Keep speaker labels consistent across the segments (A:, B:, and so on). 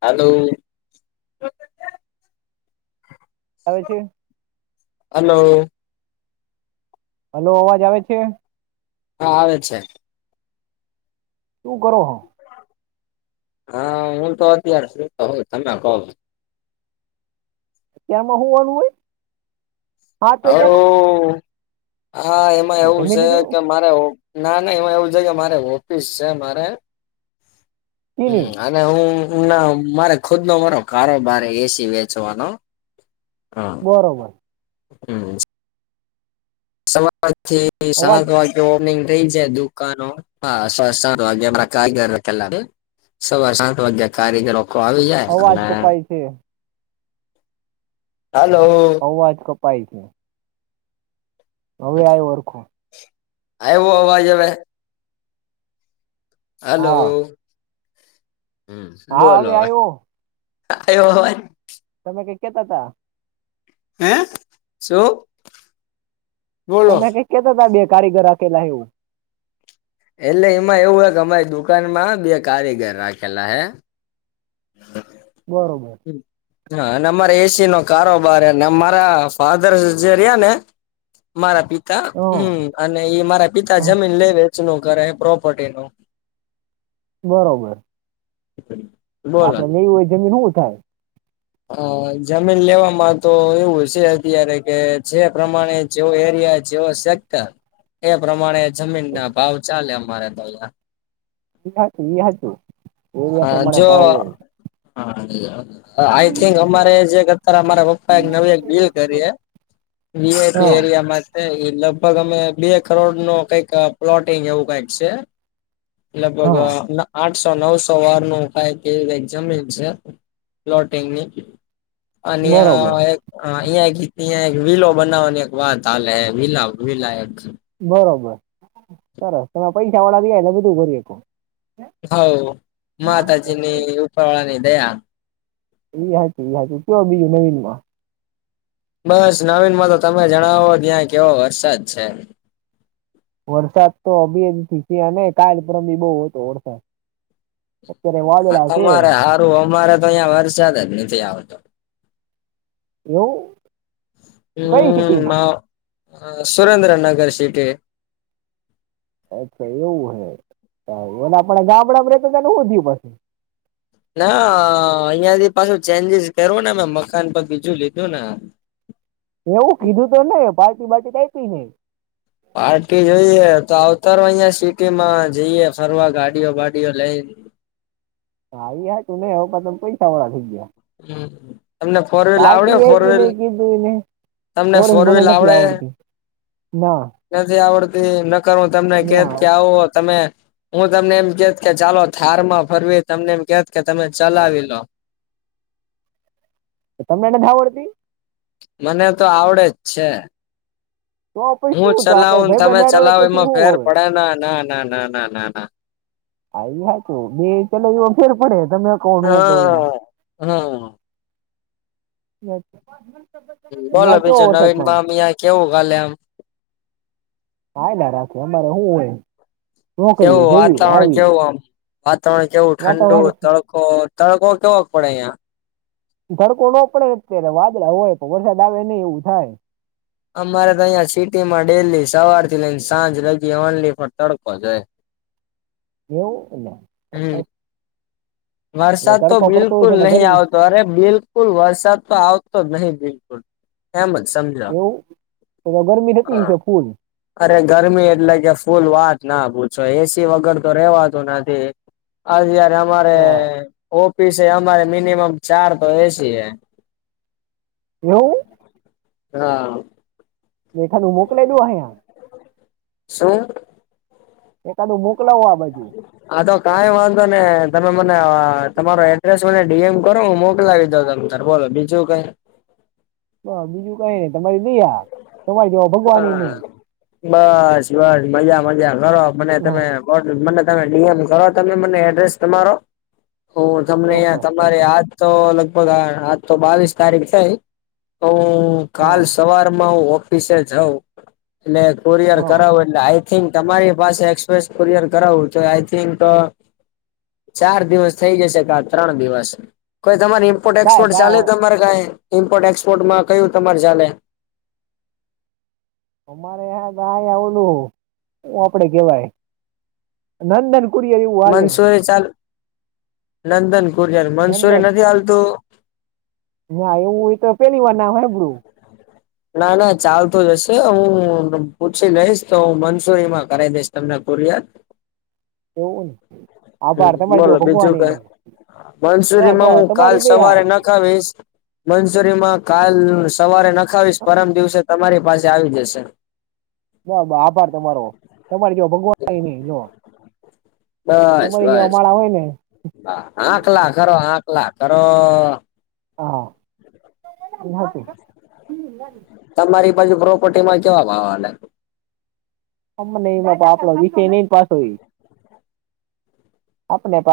A: હાલો [inaudible]
B: આવે છે.
A: Hello.
B: Hello અવાજ આવે છે?
A: હા આવે છે.
B: શું કરો હો?
A: હા હું તો સંતો હો તમે કો
B: કેમા હુંવાનું હોય હાત વાગ્યામાં
A: આ એમાં
B: એટલે
A: એવું
B: જમી
A: છે
B: લીધું
A: કે મારે ના નાઈ એમા એવું છે કે મારે ઓફિસ છે મારે હમ
B: ચીની
A: અને હું મારે ખુદ નો મારો કારોબાર એસી વેચવાનો હા
B: બરોબર.
A: હમ. સવારથી
B: અવાજ
A: સાત વાગ્યા [unintelligible] સવા સાત વાગ્યા કારીગર લોકો આવી જાય.
B: અવાજ
A: અને
B: કપાય છે
A: હાલો.
B: અવાજ કપાય છે અવે આયો હરખો
A: આયવો અવાજ અવે? હલો.
B: હા
A: હમ
B: હા
A: બોલો હવે
B: આવ્યો
A: આયવો અવાજ?
B: તમે કંઇક કહેતાતા
A: હેં શું? બોલો
B: તમે કઈ કેતા હતા બે કારીગર હાથે લાયવુ એવું.
A: એટલે એમાં એવું હો કે અમારી દુકાનમાં બે કારીગર રાખેલા હે હ
B: બરોબર.
A: હા અને અમારા એસી નો કારોબાર હે અને અમારા ફાધર જે રહ્યા ને મારા પિતા
B: હં,
A: હમ અને એ મારા પિતા
B: હં,
A: જમીન લે વેચનું કરે પ્રોપર્ટી નું.
B: બરોબર.
A: બોલો
B: આપડે નઈ હોય જમીન હુ થાય?
A: હ જમીન લેવામાં તો એવું હશે. અત્યારે કે જે પ્રમાણે જેવો એરિયા જેવો સેક્ટર એ પ્રમાણે જમીન ના ભાવ ચાલે અમારે તો અહં
B: એ હતું એરિયા
A: અહિયાં
B: પ્રમાણે
A: જો
B: ભાવ હોય
A: હા આઈ થિક અમારે જે અત્યારે અમારા પપ્પા એક નવી એક ડીલ કરી હ વીઆઈપી
B: હા
A: એરિયામાં એ લગભગ અમે બે કરોડ નો કઈક પ્લોટિંગ એવું કઈક છે. લગભગ
B: હા
A: આઠસો, નવસો સવાર નખાય કેક્ઝમ્ટંગની અને
B: બરોબર
A: આ હ અહિયાં એક તં એક વીલો બનાવવાની એક વાત ચાલે વિીલા વીલા એક
B: બરોબર સરસ તમે પૈસા વાળા ગ ને બધું કરીરીએકો
A: હ માતાજીની ઉફાળાની દયા
B: ઈ હજું ઈ હત કયો બીજું નવીન માં
A: બસ નવીનમાં તો તમે જણાવો ત્યાં કેવો વરસાદ છે
B: વરસાદ તો અભી જ ગયા ને કાલ પ્રમી બહ હતો વરસાદ અત્યારે
A: હા
B: વાદળા છે
A: તમારે સારું અમારે તો અહં વરસા્યાદ જ નથી આવતો
B: એવું કઈ
A: હમ
B: સિટીમાં
A: મા સુરેન્દ્રનગર સિટી
B: અચ્છા એવું હેને આપડ ગામડા રેતોધયું પછી
A: ના અહિયાયાથી પાછું ચેન્જીસ કરું ને મે મકાન પર બીજું લીધું ને
B: એવું કીધું તો ને પાર્ટી મા આપી ને
A: પાર્ટી જોઈએ તો આવતાર અહિયાં સિટી માં જઈએ ફરવા ગાડીઓ વાડીઓ લઈને
B: આવીયા તું નઈ હ તમે પૈસા વાળડા થઈ ગયા
A: હમ તમને ફોર વ્હીલ આવડે
B: પાર્ટી
A: ફોર
B: એી ન
A: વ્હીલ
B: કીધું એને
A: તમને
B: ફોરન
A: ફોર
B: મને
A: વ્હીલ
B: નથી
A: આવડે
B: આવડતી ના
A: નથી આવડતી ન કરરું તમને કે કે
B: ના
A: આવો તમે હું તમને એમ કેત કે ચાલો થાર માં ફરવી તમને એમ કેત કે તમે ચલાવી લો
B: તો તમનેને ધાાવડતી
A: મને તો આવડે જ છે
B: તો પછી
A: હું
B: શું તો આપણે
A: ચલાવું
B: ભાઈ
A: તમે
B: બંધારે હોય
A: ચલાવો
B: પછી
A: એમાં
B: શું
A: ફેર
B: હવે
A: પડે ના ના ના ના ના ના ના
B: હ હ હતું બે ચલા એ ફેર પડે તમે કોણ કહમાં
A: હા
B: બ
A: બોલો બીજું નવીન માં અમ અહં કેવું કાલે આમ
B: હા ના રાખે અમારે શું હોય નોકરીએ
A: કેવું
B: જેવી
A: વાતાવરણ
B: આવી
A: કેવું આમ વાતાવરણ કેવું ઠંડુ
B: વાતાવરણ
A: તડ તડકો કેવા પડે ં
B: ધડકો નો પડે અત્યારે વાદળ હોય પણ વરસાદ આવે નહી એવું થાય
A: અમારે તો અહિયાં સિટી માં ડેલી સવાર થી લઈને સાંજ લગી ઓનલી પણ તડકો જો
B: એનેવ એ
A: હમ વરસાદ તો
B: તડકો પડતો હોય
A: બિલકુલ
B: છે ને
A: નહીિ
B: ગરમી
A: આવતો અરે બિલકુલ વરસાદ તો આવતો જ નહીિ બિલકુલ અહેમદ સમજા
B: એવું તો ગરમી થતી
A: હા
B: હશે ફૂલ
A: અરે ગરમી એટલે કે ફૂલ વાત ના પૂછો એસી વગર તો રેવાતું નથી અતયારે અમારે,
B: હા.
A: ઓફિસ અમારે મિનિમમ ચાર તો એ સી હે.
B: એવું?
A: હા.
B: બેઠાનું મોકલા દઉ અહિયાં.
A: શું?
B: એકાદુ મોકલાવો આ બાજું.
A: હા તો કાંઈ વાંધો નહીં, તમે મને અહ તમારો એડ્રેસ મને ડી એમ કરો હું મોકલાવી દઉં તમ તારે. બોલો બીજું કાંઈ?
B: બહ બીજું કાઈ નહીં, તમારી દયા, તમારી જેવા
A: બસ-બસ-બસ મજા-મજા કરો, મને
B: હા,
A: તમે [unintelligible] મને તમે ડી એમ કરો તમે મને એડ્રેસ તમારો. હું તમને
B: ચોક્કસ
A: તમારે
B: ચોક્કસ
A: આજ તો લગભગ આ આજ તો બાવીસ તારીખ થઈ, તો હું હું કાલ
B: હા
A: સવારમાં હું ઓફિસે જાઉં, એટલે કુરિયર
B: હા
A: કરાવું એટ એટલે આઈ થિંક તમારી પાસે એક્સપ્રેસ કુરિયર કરાવું તોય આઈ થિંક અહ ચાર દિવસ થઈ જશે કા ત્રણ દિવસ. કોઈ તમારી ઈમ્પોર્ટ
B: કાંઈ
A: એક્સપોર્ટ
B: કાંઈ
A: ચાલે
B: વા-
A: તમારે કાંઈ, ઇમ્પોર્ટ એક્સપોર્ટમાં કયું તમારે ચાલે?
B: અમારે અહિયાં તો અહિયાં ઓલું, હું આપડે કહેવાય! નંદન કુરિયર એવું હાલે
A: મન્સુરી ચાલ, નંદન કુરિયર, મન્સુરી
B: નંદન
A: નથી હાલતું?
B: ના એવું ઈ તો પહેલી વાર નામ હાંઈભળું.
A: ના, ના ચાલતું જ હશે, હું પૂછી લઈશ તો હું મન્સુરીમાં કરાઈ દઈશ તમને કુરિયર.
B: એવું?
A: હમ્મ.
B: આભાર તમારે જો
A: બોલો
B: ભગવાન
A: બીજું
B: એ
A: કાંઈ?
B: નહીં તો બ
A: મન્સુરીમાં હું કાલ
B: તમારી
A: સવારે
B: દયા
A: નખ ખાવીશ, મન્સુરીમાં કાલ સવારે નખાવીશ, પરમ દિવસે તમારી પાસે આવી જશે.
B: [unintelligible] આભાર તમારો. તમારી જેવો ભગવાન એય નહીં [unintelligible] તમારી જેવા માણા હોય ને
A: આંખલા કરો, આંખલા કરો.
B: હા. [unintelligible]
A: તમારી બાજું પ્રોપર્ટી માં કેવા ભાવ હાલે?
B: અમનેય ન [unintelligible] પણ આપણો વિષય નહીં ને પાસો ઈ. આપને [unintelligible]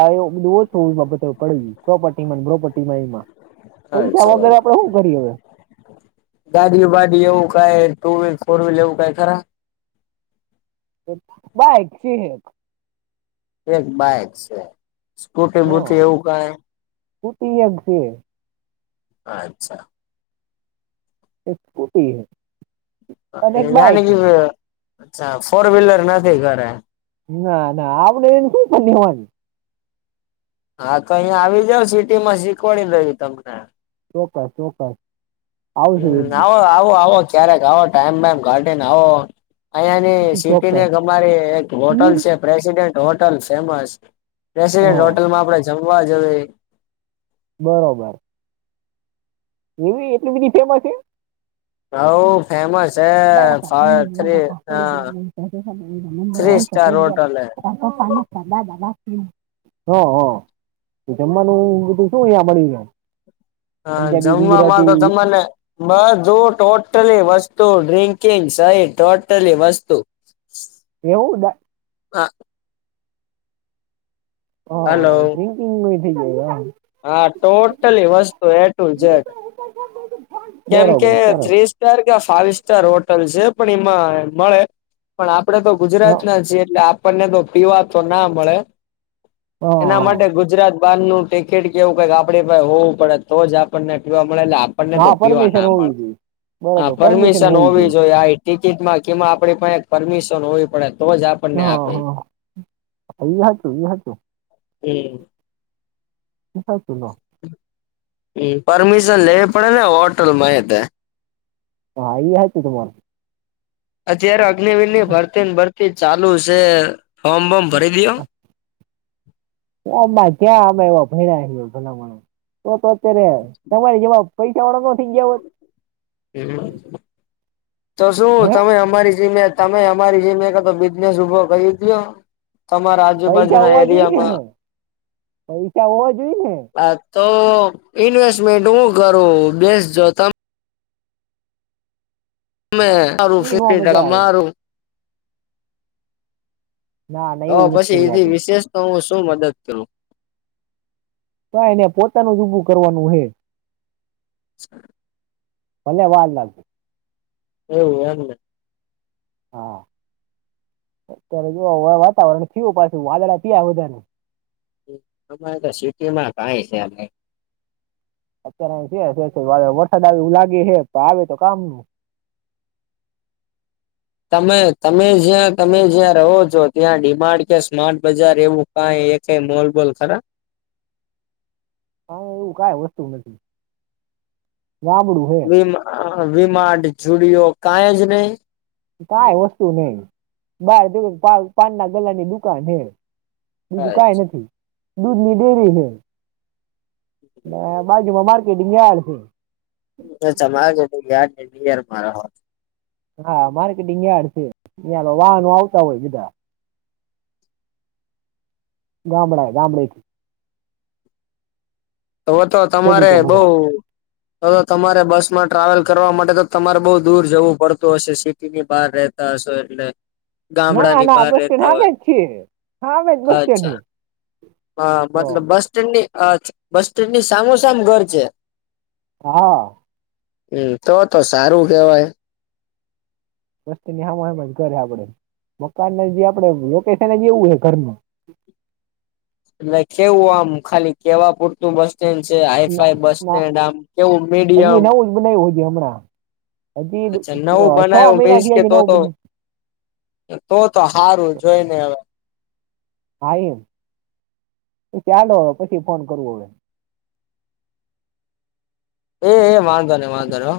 B: પ્રોપર્ટી ને બ્રોપર્ટી માં એમા. પૈસા વગર આપણે હું કરીએ હવે?
A: ગાડી વાડી એવું કાંઈ, ટુ વ્હીલ, ફોર વ્હીલ એવું કાંઈ ખરા?
B: બાઈક સે.
A: એક બાઈક સે. સ્કૂટી
B: હા
A: બુટી એવું કાંઈ?
B: સ્કૂટી એક સે.
A: અચ્છા.
B: એક સ્કૂટી હે..
A: [unintelligible] અચ્છા, ફોર વ્હીલર નથી ઘરે.
B: ના, ના. આપડે એને શું [unintelligible]
A: હા તો અહિયાં આવી જાવ સિટી માં, શીખવાડી લેઈ તમને.
B: ચોક્કસ-ચોક્કસ.
A: હમ્મ. આવો-આવો-આવો ક્યારેક આવો ટાઈમ બાઈમ કાઢીને આવો. અહિયાંની સિટી
B: ચોક્કસ
A: ની એક અમારી એક હોટલ
B: નીર
A: છે પ્રેસિડેન્ટ હોટલ ફેમસ. રેસિડન્ટ
B: હા
A: હોટલમાં આપડે જમવા જવી.
B: બરોબર. એવી એટલી બધી ફેમસ હે?
A: હોવ ફેમસ હે, ફા થ્રી અહ થ્રી સ ટાર ચાર હોટલ હે.
B: [unintelligible] હ હ જમવાનું બધું હુ અહિયાં મળી જાય
A: હ
B: પંજાબી
A: જમવાવામાં તો
B: ગુજરાતી
A: તમને બધુ ટોટલી વસ્તુ ડ્રિંકિંગ સહિત ટોટલી વસ્તુ
B: એવું
A: હા
B: હા
A: હલો
B: ડ્રિકિંગ ન થઇ ગયું હ
A: હા ટોટલી વસ્તુ એ ટુ જેડ કેમ કે
B: બરોબર સરસ
A: થ્રી અત્યારે કે આ ફાઈવ સ્ટાર હોટલ છે પણ એમાં મળે પણ આપડે તો ગુજરાત
B: હા
A: ના છીએ એટલે આપણને તો પીવા તો ના મળે એના
B: હા
A: માટે ગુજરાત બાર નું ટિકિટ કેવું કઈક આપડે ભ હોવું પડે તો જ આપણને પીવા મળે આપને તો
B: હા
A: પીવા
B: પરમિશન
A: ના
B: હોવી
A: મળે
B: જોઈએ
A: હ
B: બરોબર
A: પરમિશન હોવી જોઈએ આ ટિકિટમાં કેમાં આપે ક પરમિશન હોવી પડે તો જ આપણને આપે
B: ઈ હાચુ ઈ હાચુ
A: એમ
B: [unintelligible]
A: હમ પરમિશન લેવી પડે ને હોટલમાં એ તે
B: હા એ આતુ ત તમામર
A: અત્યારે અગ્નિિવર ની ભરતી ભરતી ચાલુ છે ફોમ બોમ ભરી દયો
B: માં જ્યાં અમે એવા ભ ઘણાણ તો અત્યારે તમારે જેમાં પૈસાવાળો નથી ગયા હોય
A: હ તો શું
B: હે
A: તમે અમારી જેમ્યા તમે અમારી જે મે ક બિઝનેસ ઉભો કરીયો તમારા
B: પૈસા
A: આજુબાજુના
B: હોવા જોઈએ ને પૈસા હોવા જોઈએ ને
A: એરિયામાં તો ઈન્વેસ્ટમેન્ટ હું કરું બેસજો તમે
B: ઈ નો
A: ફિફ્ટી ટકા
B: મજા આવે
A: મારું
B: ના ના
A: હ
B: એવું નથી
A: પછી
B: કરવું
A: એધ
B: આપણે
A: વિશેષ તો હું શું મદદ કરું
B: તો એને પોતાનું જ ઉઊભું કરવાનું હોે
A: [inaudible]
B: ભલે વાર લાગતી
A: એવું એમ ને
B: હા અત્યારે જો વાતાવરણ થયું પાછું વાદળા થયા વધા
A: અમારે તો સિટી માં કાય છે નઈ
B: અત્યારે છે વરસાદ આવે એવું લાગે હે પણ આવે તો કામ
A: તમે તમે જ્યાં તમે જ્યાં રહો છો ત્યાં ડિમાન્ડ કે સ્માર્ટ બજાર એવું ક એક મોલ બોલ ખરા
B: હા એવું કઈ હોતું નથી ગામડું છે
A: વી માર્ટ જુડિયો કાઈ જ નહીિ
B: કઈ વસ્તુ નહ બહાર જે પાન ના ગલાની દુકાન હે બીજું કઈ
A: અચ્છા
B: નથી દૂધની ડેરી છે મે બા જુમાં માર્કેટિંગ યાર્ડ છે
A: અચ્છા માર્કેટિંગ યાર્ડ રો હો
B: હા માર્કેટિંગ યાર્ડ છે અં વાહનો આવતા હોય બધા ગામડા ગામડાથી
A: તો તો તમારે
B: ખેડૂતો
A: બઉ
B: બધા
A: તમારે બસ માં ટ્રાવેલ કરવા માટે તો તમારે બઉુ દૂર જવું પડતું હશે સિટી ની બહાર રતા હશો એટલે
B: ના
A: ગામડાની
B: ના
A: બહાર
B: બસ સ્ટેન્ડ
A: રહેતા
B: હામે
A: હોય
B: છીએ હ જ બસડની
A: હ મતલબ બસ સ્ટેન્ડ ની અ બસ સ્ટેન્ડ ની સામોસામ ઘર છે
B: હ
A: હમ તો તો સારું કેવાય
B: વસ્તીની હમ [unintelligible] આપડે મકાન જે આપડે લોકેશન [unintelligible]
A: [unintelligible] આમ ખાલી કેવા પૂરતું બસ તેન છે આ
B: ના
A: એફાઈ બસ સ્ટેન્ડ આમ કેવું મીડિયમ
B: બનાવ હમણાં હજી
A: અચ્છા નવું
B: છ
A: બનાવ્યું
B: મહિના
A: મીન્સ
B: થી
A: કે
B: હજ
A: તો
B: નવું
A: તો
B: બને.
A: તો તો હારું જોઈ ને
B: હારૂ ચાલ હવે પછી ફોન કરૂ હવે.
A: એ એ વાંધો ની વાંધો ની હ